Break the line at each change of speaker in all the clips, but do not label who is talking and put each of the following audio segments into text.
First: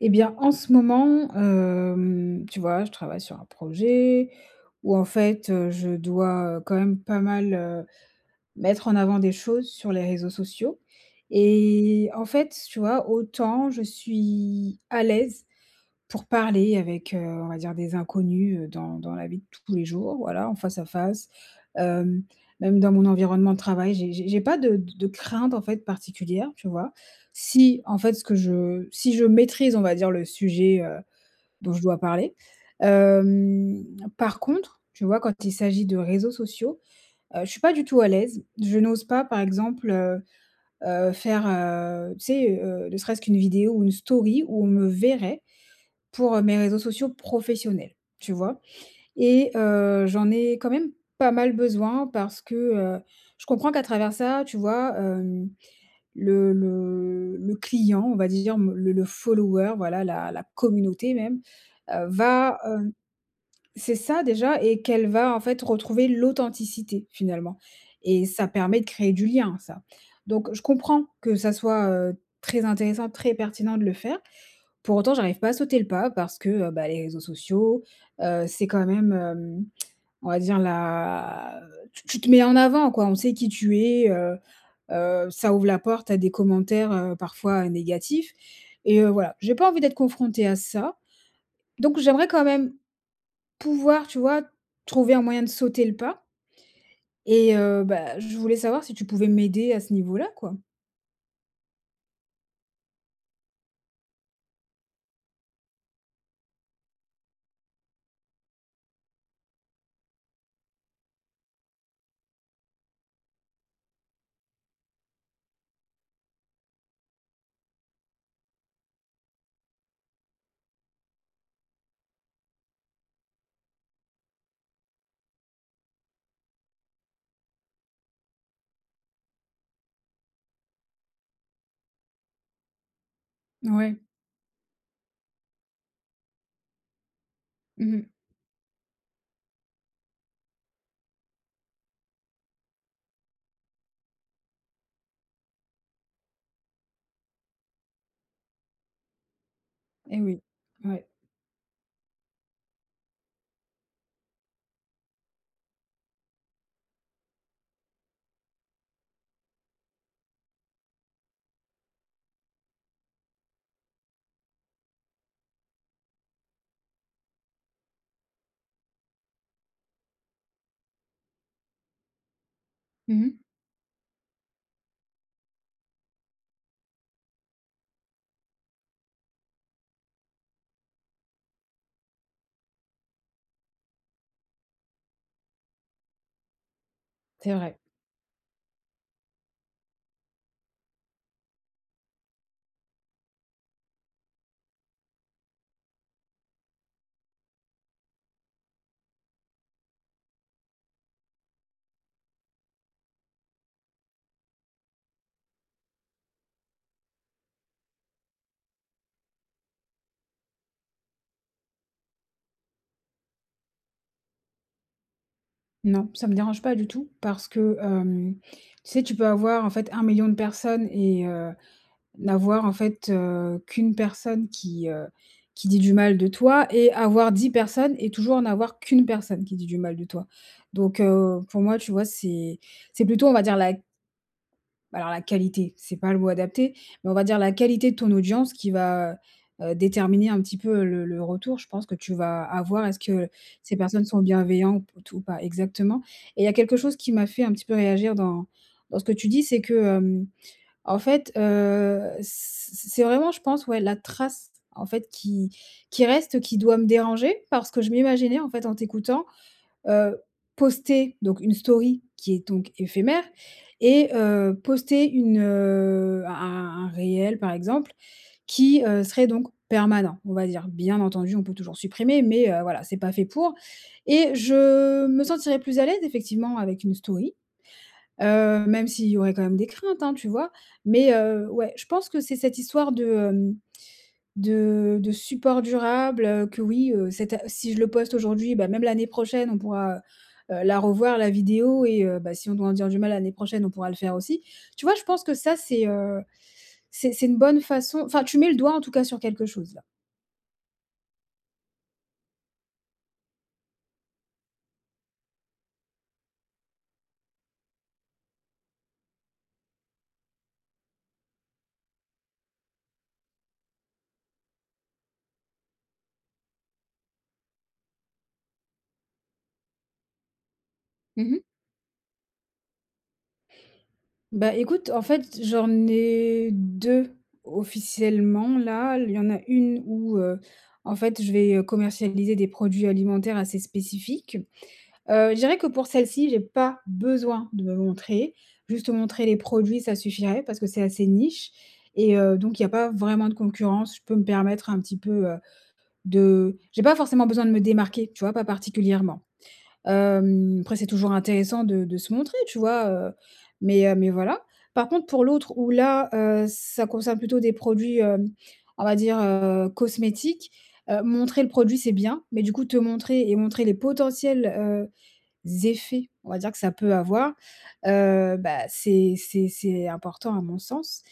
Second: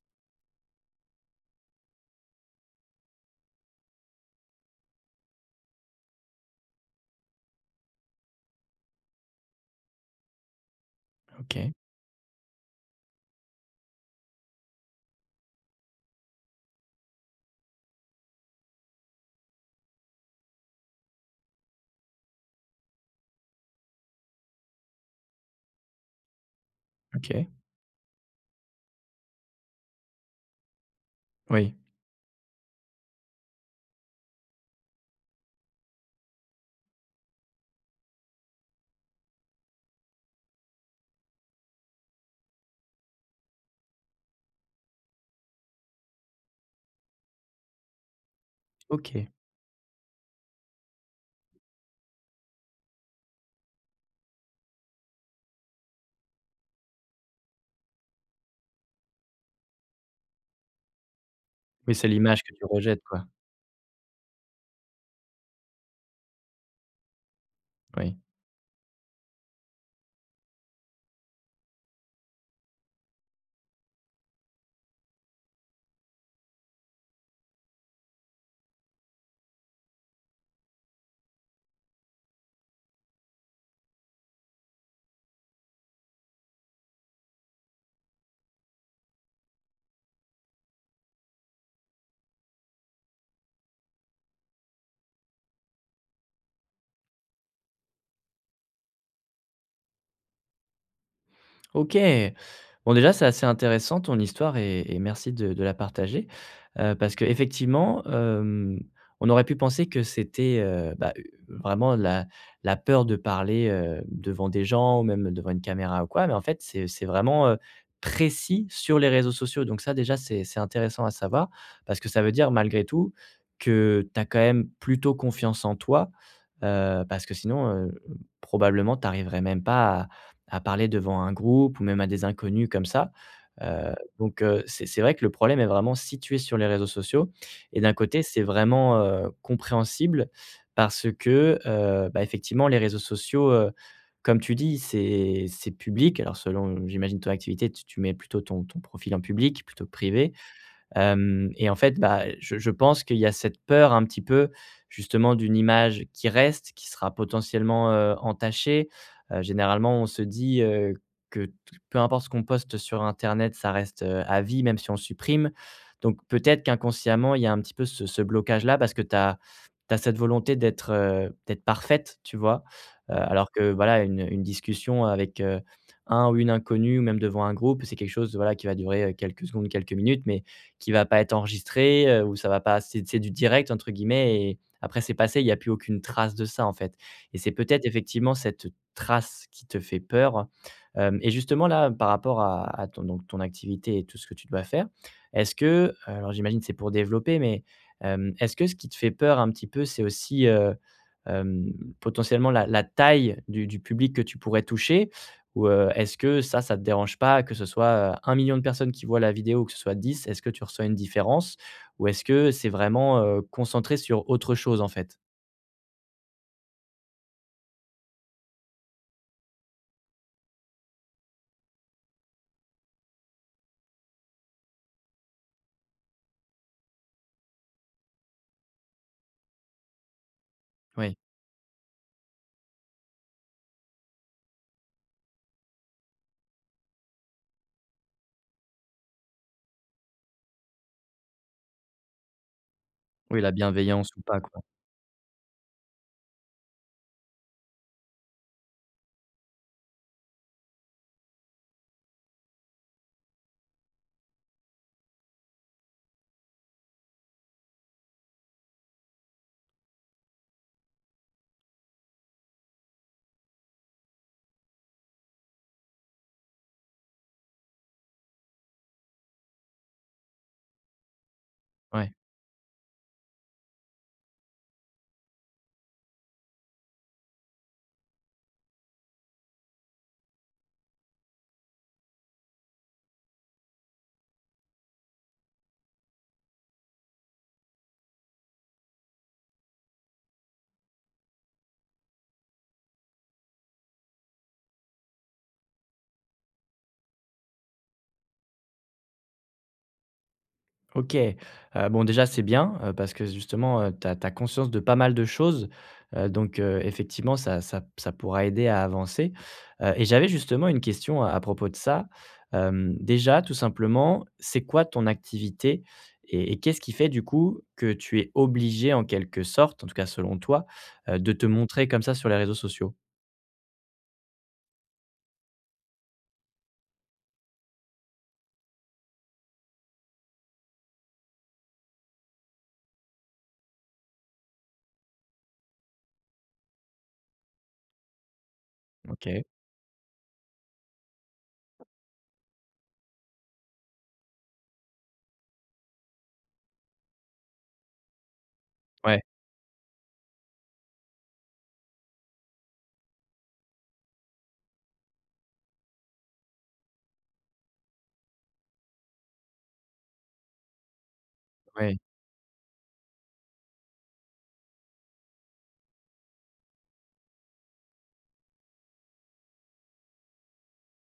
Et bien, en ce moment, hem, tu vois, je travaille sur un projet où, en fait, heu, je dois, heu, quand même pas mal, heu, mettre en avant des choses sur les réseaux sociaux
OK.
et en fait, tu vois, autant je suis à l'aise pour parler avec, heu, on va dire des inconnus, heu, dans dans la vie de tous les jours, voilà, en face à face. Hem, même dans mon environnement de travail, j'ai j'ai j'ai pas de d de craintes, en fait, particulières, tu vois?
OK.
Si, en fait, ce que je si je maîtrise, on va dire, le sujet, heu, dont
Oui.
je dois parler. Hem, par contre, tu vois, quand il s'agit de réseaux sociaux, heu, je suis pas du tout à l'aise. Je n'ose pas, par exemple, heu heu, faire, heu, tu sais, heu, ne serait-ce qu'une vidéo ou une story où on me verrait pour, heu, mes réseaux sociaux professionnels, tu vois?
OK.
Et heu, j'en ai quand même pas mal besoin parce que, heu, je comprends qu'à travers ça, tu vois, hem, le le le client, on va dire, m le le follower, voilà, la la communauté même,
Oui,
heu,
c'est l'image que
va,
tu
heu
rejettes, quoi.
c'est ça, déjà, et qu'elle va, en fait, retrouver l'authenticité finalement
Oui.
et ça permet de créer du lien, ça. Donc, je comprends que ça soit, heu, très intéressant, très pertinent de le faire. Pour autant, j'arrive pas à sauter le pas parce que, heu, bah, les réseaux sociaux, heu, c'est quand même, hem, on va dire la tu tu te mets en avant, quoi. On sait qui tu es, heu heu, ça ouvre la porte à des commentaires, heu, parfois négatifs et heu, voilà, j'ai pas envie d'être confrontée à ça. Donc j'aimerais quand même pouvoir, tu vois, trouver un moyen de sauter le pas et heu, bah, je voulais savoir si tu pouvais m'aider à ce niveau là, quoi?
OK. Bon déjà c'est assez intéressant ton histoire et et merci de de la partager. Heu, parce qu'effectivement, hem, on aurait pu penser que c'était, heu, bah, vraiment la la peur de parler, heu, devant des gens ou même devant une caméra ou quoi, mais en fait c'est c'est vraiment, heu, précis sur les réseaux sociaux donc ça déjà c'est c'est intéressant à savoir parce que ça veut dire, malgré tout, que tu as quand même plutôt confiance en toi. Heu, parce que sinon, heu, probablement tu arriverais même pas à à parler devant un groupe ou même à des inconnus comme ça. Heu,
Ouais.
donc, heu, c'est c'est vrai que le problème est vraiment situé sur les réseaux sociaux et d'un
Mmh mh.
côté, c'est vraiment, heu, compréhensible parce que, heu, ben, effectivement les réseaux sociaux, heu, comme tu dis, c'est c'est public alors selon j'imagine ton activité, tu tu mets plutôt ton ton profil en public plutôt que
Et
privé.
oui, ouais.
Hem et en fait, bah, je je pense qu'il y a cette peur un petit peu, justement, d'une image qui reste, qui sera potentiellement, heu, entachée. Heu, généralement, on se dit, heu, que t peu importe ce qu'on poste sur internet, ça reste, heu, à vie, même si on supprime, donc peut-être qu'inconsciemment, il y a un petit peu ce ce blocage là parce que tu as tu as cette volonté d'être, heu, d'être parfaite, tu vois? Heu,
Mmh mh.
alors que, voilà, une une discussion avec, heu, un ou une inconnue, ou même devant un groupe, c'est quelque chose, voilà, qui va durer, heu, quelques secondes, quelques minutes, mais qui va pas être enregistré. Heu, ou ça va pas c'est c'est «du direct» entre guillemets et après c'est passé, il n'y a plus aucune trace de ça en fait et c'est
C'est vrai.
peut-être, effectivement, cette trace qui te fait peur. Hem et justement, là, par rapport à à ton donc ton activité et tout ce que tu dois faire. Est-ce que alors, j'imagine, c'est pour développer, mais, hem, est-ce que ce qui te fait peur un petit peu, c'est aussi, heu, hem, potentiellement la la taille du du public que tu pourrais toucher? Ou, heu, est-ce que ça ça te dérange pas que ce soit, heu, 1 million de personnes qui voient la vidéo ou que ce soit 10, est-ce que tu reçois une différence? Ou est-ce que c'est vraiment, heu, concentré sur autre chose en fait?
Non, ça me dérange pas du tout parce que, hem, tu sais, tu peux avoir en fait 1000000 de personnes et heu, n'avoir en fait, heu, qu'une personne qui, heu, qui dit du mal de toi et avoir 10 personnes et toujours n'avoir qu'une personne qui dit du mal de toi. Donc,
Oui.
heu, pour moi tu vois, c'est c'est plutôt on va dire la bah, alors la qualité, c'est pas le mot adapté, mais on va dire la qualité de ton audience qui va, heu, heu, déterminer un petit peu, heu, le le retour. Je pense que tu vas avoir est-ce que
Oui, la
ces personnes
bienveillance ou
sont
pas quoi.
bienveillant p t ou pas exactement et il y a quelque chose qui m'a fait un petit peu réagir dans dans ce que tu dis, c'est que, hem, en fait, heu, c c c c'est vraiment je pense, ouais, la trace en fait qui qui reste qui doit me déranger. Parce que je m'imaginais en fait en t'écoutant, heu, poster donc une story qui est donc éphémère et heu, poster une, heu, un un un réel par exemple, qui, heu, serait donc permanent, on va dire. Bien entendu, on peut toujours
Ouais.
supprimer, mais, heu, voilà, c'est pas fait pour et je me sentirais plus à l'aise effectivement avec une story. Heu, même s'il y aurait quand même des craintes, hein, tu vois? Mais, heu, ouais, je pense que c'est cette histoire de, hem, de de support durable, heu, que oui, heu, c'est ta si je le poste aujourd'hui, ben même l'année prochaine, on pourra, heu, heu, la revoir la vidéo et heu, bah, si on doit en dire du mal l'année prochaine, on pourra le faire aussi. Tu vois, je pense que ça, c'est, heu, c'est c'est une bonne façon enfin, tu mets le doigt en tout cas sur quelque chose là.
OK, heu, bon, déjà c'est bien, heu, parce que s justement, heu, tu as tu as conscience de pas mal de choses. Heu, donc, heu, effectivement ça ça p ça pourra aider à avancer. Heu et j'avais justement une question à propos de ça. Hem, déjà tout simplement, c'est quoi ton activité? Et et qu'est-ce qui fait du coup que tu es obligée en quelque sorte, en tout cas selon toi, heu,
Mmh
de
mh.
te montrer comme ça sur les réseaux sociaux?
Bah, écoute, en fait, j'en ai 2 officiellement là, l il y en a 1 où, heu, en fait, je vais, heu, commercialiser des produits alimentaires assez spécifiques. Heu, je dirais que pour celle-ci, j'ai pas besoin de me montrer, juste montrer les
OK.
produits, ça suffirait. Parce que c'est assez niche et heu, donc il y a pas vraiment de concurrence, je peux me permettre un petit peu, heu, de j'ai pas forcément besoin de me démarquer, tu vois? Pas
Ouais.
particulièrement. Hem, après, c'est toujours intéressant de de se montrer, tu vois? Heu, mais, heu, mais voilà. Par contre, pour l'autre où là, heu, ça concerne plutôt des produits, hem, on va dire, heu, cosmétiques, heu, montrer le produit, c'est
Ouais.
bien. Mais du coup, te montrer et montrer les potentiels, heu, z effets, on va dire que ça peut avoir, heu, bah, c'est c'est c'est important à mon sens.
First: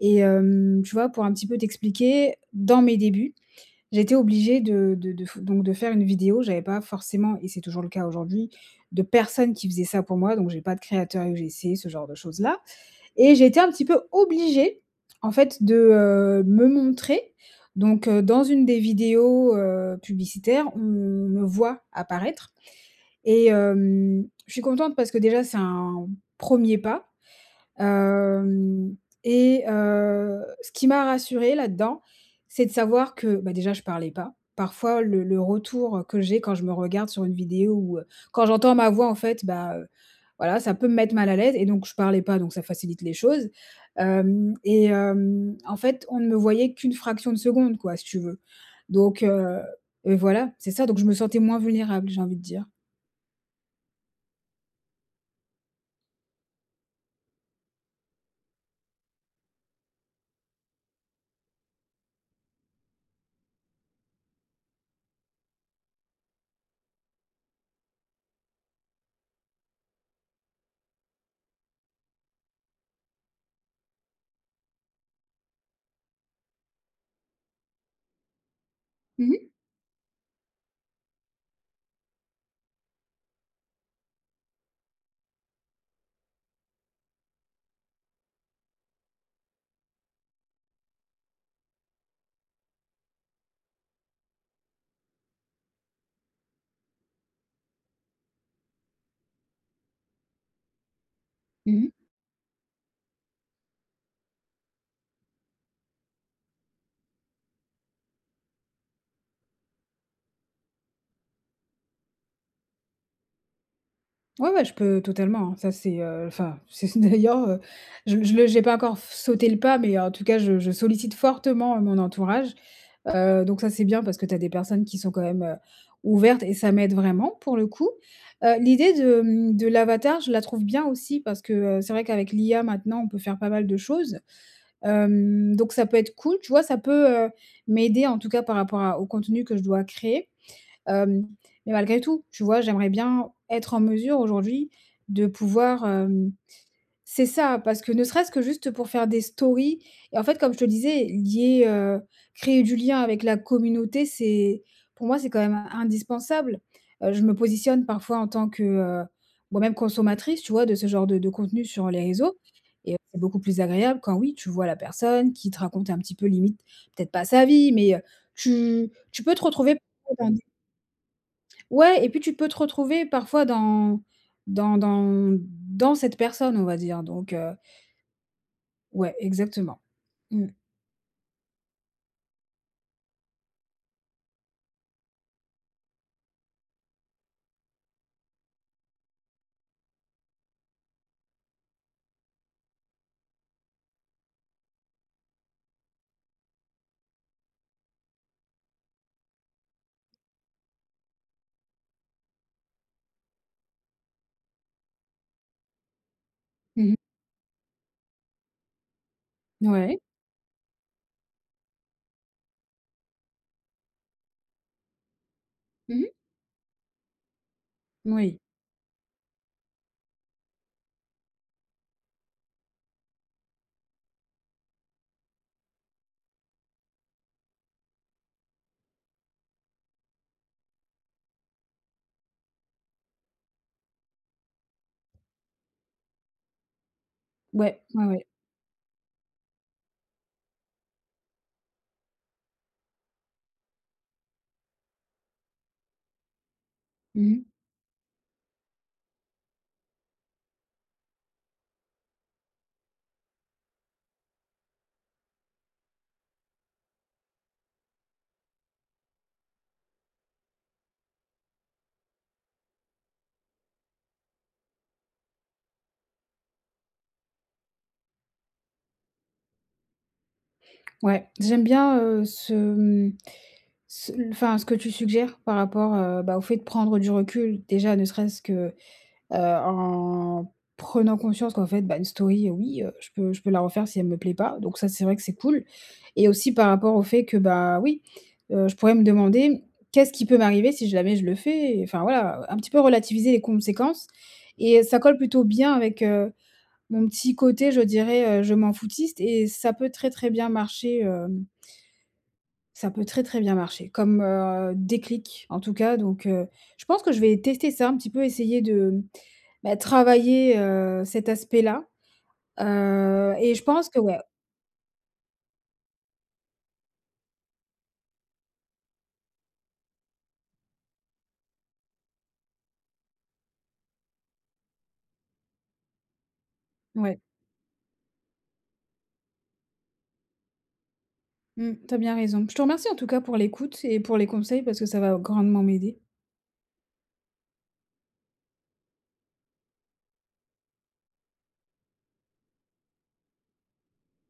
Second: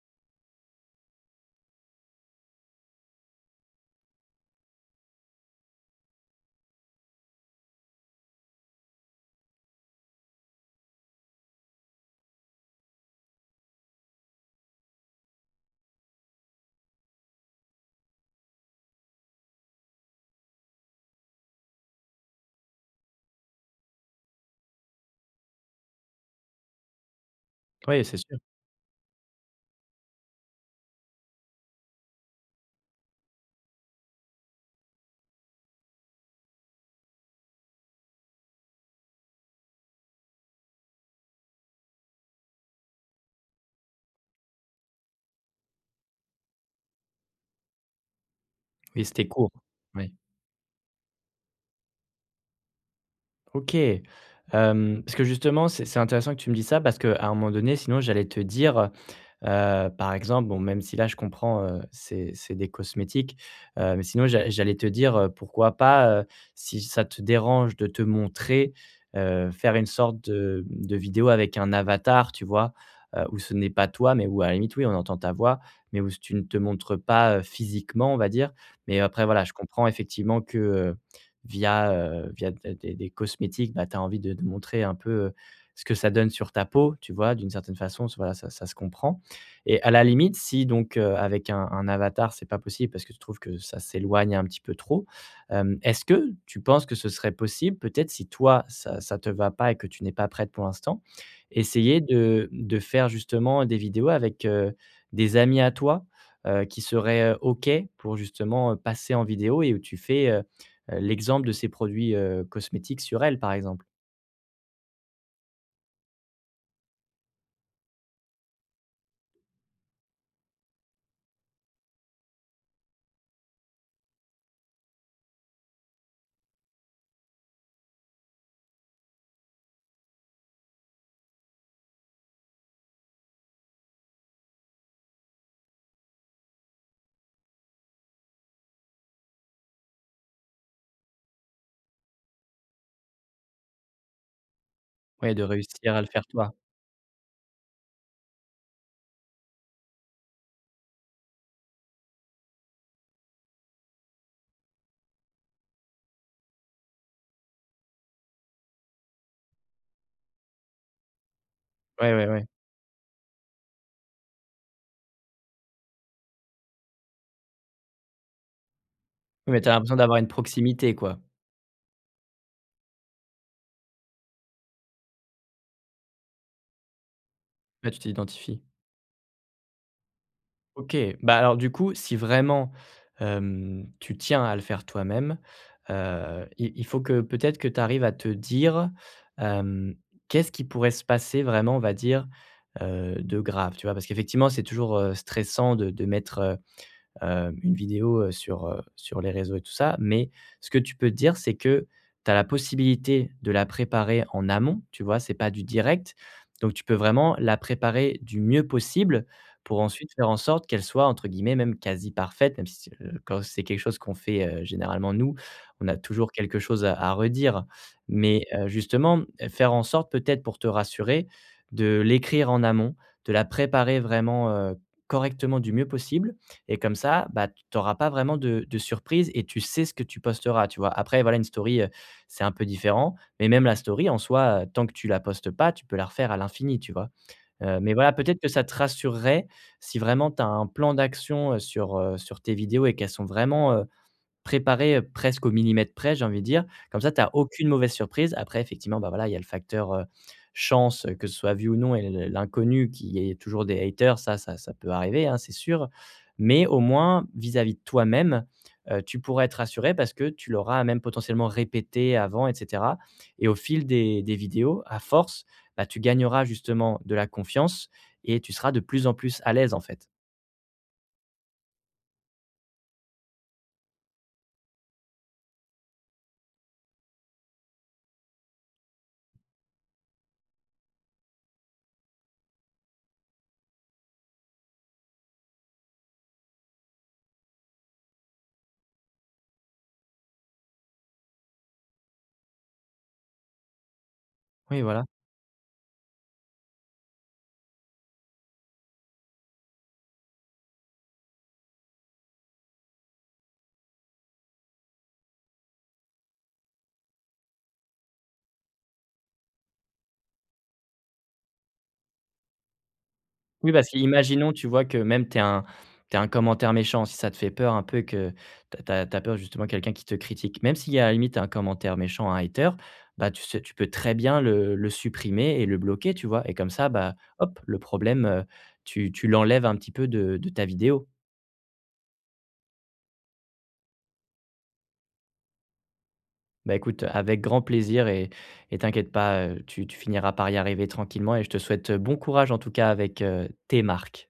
Et hem, tu vois pour un petit peu t'expliquer, dans mes débuts, j'étais obligée de de de f donc de faire une vidéo, j'avais pas forcément et c'est toujours le cas aujourd'hui, de personne qui faisait ça pour moi. Donc j'ai pas de créateur UGC ce genre de choses là et j'ai été un petit peu obligée en fait, de, heu, me montrer, donc, heu, dans une des vidéos, heu, publicitaires, on me voit apparaître et hem, je suis contente parce que déjà, c'est un 1er pas,
Ouais, c'est sûr.
hem et heu, ce qui m'a rassurée là-dedans, c'est de savoir que, bah, déjà, je parlais pas. Parfois, le le retour, heu, que j'ai quand je me regarde sur une vidéo ou, heu, quand j'entends ma voix, en fait, bah, heu, voilà, ça peut me mettre mal à l'aise et donc, je parlais pas, donc ça facilite les choses. Hem et hem, en fait, on ne me voyait qu'une fraction de seconde quoi, si tu veux.
Oui,
Donc,
c'était court,
heu
oui.
et voilà, c'est ça. Donc je me sentais moins vulnérable, j'ai envie de dire.
OK. Hem, parce que justement, c'est c'est intéressant que tu me dises ça, parce qu'à un moment donné, sinon j'allais te dire, heu, par exemple, bon, même si là je comprends, heu, c'est c'est des cosmétiques, heu, mais sinon j'a j'allais te dire, heu, pourquoi pas, heu, si ça te dérange de te montrer, heu, faire une sorte de de vidéo avec un avatar, tu vois? Heu, où ce n'est pas toi, mais où à la limite oui, on entend ta voix, mais où c tu ne te montres pas physiquement, on va dire, mais après
Mmh
voilà,
mh.
je comprends effectivement que via, heu, via d des des cosmétiques, bah, tu as envie de de montrer un peu ce que ça donne sur ta peau, tu vois? D'une certaine façon, voilà, ça ça se comprend, et à la limite, si donc heu, avec un un avatar, c'est pas possible parce que tu trouves que ça s'éloigne un petit peu trop. Hem, est-ce que tu penses que ce serait possible peut-être, si toi ça ça te va pas et que tu n'es pas prête pour l'instant,
Mmh mh.
essayer de de faire justement des vidéos avec, heu, des amis à toi, heu, qui seraient OK pour justement passer en vidéo et où tu fais, heu, l'exemple de ces produits, heu, cosmétiques sur elle, par exemple?
Ouais ouais, je peux totalement, hein. Ça, c'est, heu enfin, si ce n'est d'ailleurs, heu, je m je le j'ai pas encore f sauté le pas, mais en tout cas, je je sollicite fortement, mon entourage. Heu, donc ça, c'est bien parce que tu as des personnes qui sont quand même, heu, ouvertes et ça m'aide vraiment, pour le coup. Heu, l'idée de, hem, de l'avatar, je la trouve bien aussi parce que, heu, c'est vrai qu'avec l'IA maintenant, on peut faire pas mal de choses. Hem, donc ça peut être cool, tu vois? Ça peut, heu, m'aider en tout cas par rapport à au contenu que je dois créer. Hem, mais malgré tout, tu vois, j'aimerais bien être en mesure aujourd'hui de
Ouais, de
pouvoir,
réussir à le faire
hem
toi.
c'est ça! Parce que ne serait-ce que juste pour faire des stories et en fait, comme je te disais, lier, heu créer du lien avec la communauté, c'est pour moi, c'est quand même indispensable. Heu, je me positionne parfois en tant que, heu, moi même consommatrice, tu vois, de ce genre de de contenus sur les
Ouais, ouais
réseaux
ouais.
et heu, c'est beaucoup plus agréable quand oui, tu vois la personne qui te raconte un petit peu limite, peut-être pas sa vie, mais, heu, tu tu peux te
Oui, mais tu as
retrouver.
l'impression d'avoir une
[unintelligible]
proximité, quoi.
Ouais, et puis tu peux te retrouver parfois dans dans dans mmh, dans cette personne, on va dire donc, heu
Ouais, tu t'identifies.
Ouais, exactement. Mmh.
OK, bah, alors du coup, si vraiment, hem, tu tiens à le faire toi-même, heu, i il faut que peut-être que tu arrives à te dire, hem: «Qu'est-ce qui pourrait se passer vraiment on va dire, heu, de grave?» Tu vois? Parce qu'effectivement, c'est toujours, heu, stressant de de mettre, heu, heu, une vidéo, heu, sur, heu sur les réseaux et tout ça, mais ce que tu peux te dire, c'est que tu as la possibilité de la préparer en amont, tu vois, c'est pas du direct. Donc
Mmh
tu peux
mh.
vraiment la préparer du mieux possible,
N
pour
ouais.
ensuite faire en sorte qu'elle soit entre guillemets même «quasi parfaite», même si, c'est quand c'est quelque chose qu'on fait, heu, généralement nous, on a
Mmh mh.
toujours quelque chose à à redire.
Moui.
Mais, heu, justement, mmh, faire en sorte peut-être pour te rassurer, de l'écrire en amont, de la préparer vraiment, heu, correctement du mieux possible et comme ça, bah, t tu auras pas vraiment de de surprise et tu sais ce que tu posteras, tu vois? Après voilà, une story, heu, c'est un peu différent, mais même la story, en soi, heu, tant que tu la postes pas, tu peux la refaire à l'infini, tu vois? Heu,
Ouais.
mais
Ouais,
voilà,
ouais.
peut-être que ça te rassurerait, si vraiment tu as un plan d'action, heu, sur, heu sur tes vidéos et qu'elles sont vraiment, heu, préparées, heu, presque au millimètre près, j'ai envie de dire, comme ça tu
Mmh
as
mh.
aucune mauvaise surprise. Après effectivement, bah, voilà, il y a le facteur, heu, chance, que ce soit vu ou non et l l l'inconnu qu'il y ait toujours des haters ça ça ça peut arriver, hein, c'est sûr. Mais au moins, vis-à-vis de toi-même, heu, tu pourras être rassurée parce que tu l'auras même potentiellement répétée avant et cetera. Et au fil des des vidéos, à force, bah, tu gagneras justement de la confiance et tu seras de plus en plus à l'aise, en fait.
Ouais, j'aime bien, heu, ce, mmh, ce l enfin ce que tu suggères par rapport, heu, bah, au fait de prendre du recul. Déjà, ne serait-ce que, heu, en prenant conscience qu'en fait, bah, une story, heu, oui, heu, je peux je peux la refaire si elle me plaît pas, donc ça, c'est vrai que c'est cool, et aussi par rapport au fait que, bah, oui, heu, je pourrais me demander: «Qu'est-ce qui peut m'arriver si jamais je le fais?» et, enfin, voilà, heu, un petit peu relativiser les conséquences, et
Oui,
heu, ça
voilà.
colle plutôt bien avec, heu, mon petit côté, je dirais, heu, je m'en foutiste et ça peut très, très bien marcher, hem ça peut très, très bien marcher. Comme, heu, déclic en tout cas, donc heu, je pense que je vais tester ça un petit peu, essayer de, mmh, bah, travailler, heu, cet aspect-là. Heu, et je
Oui, parce
pense que, ouais
qu'imaginons, tu vois, que même tu aies un tu aies un commentaire méchant, si ça te fait peur un peu et que tu as tu as tu as peur justement, quelqu'un qui te critique. Même s'il y a, à la limite 1 commentaire méchant, un hater. Bah, tu ce tu peux très bien le le supprimer, et le bloquer, tu vois? Et comme ça, bah,
Ouais.
hop, le problème, heu, tu tu l'enlèves un petit peu de de ta vidéo.
Mmh, tu as bien raison. Je te remercie, en tout cas, pour l'écoute et pour les conseils, parce que ça va grandement m'aider.
Bah, écoute, heu, avec grand plaisir, et et t'inquiète pas, heu, tu tu finiras par y arriver tranquillement, et je te souhaite, heu, bon courage en tout cas avec, heu, tes marques.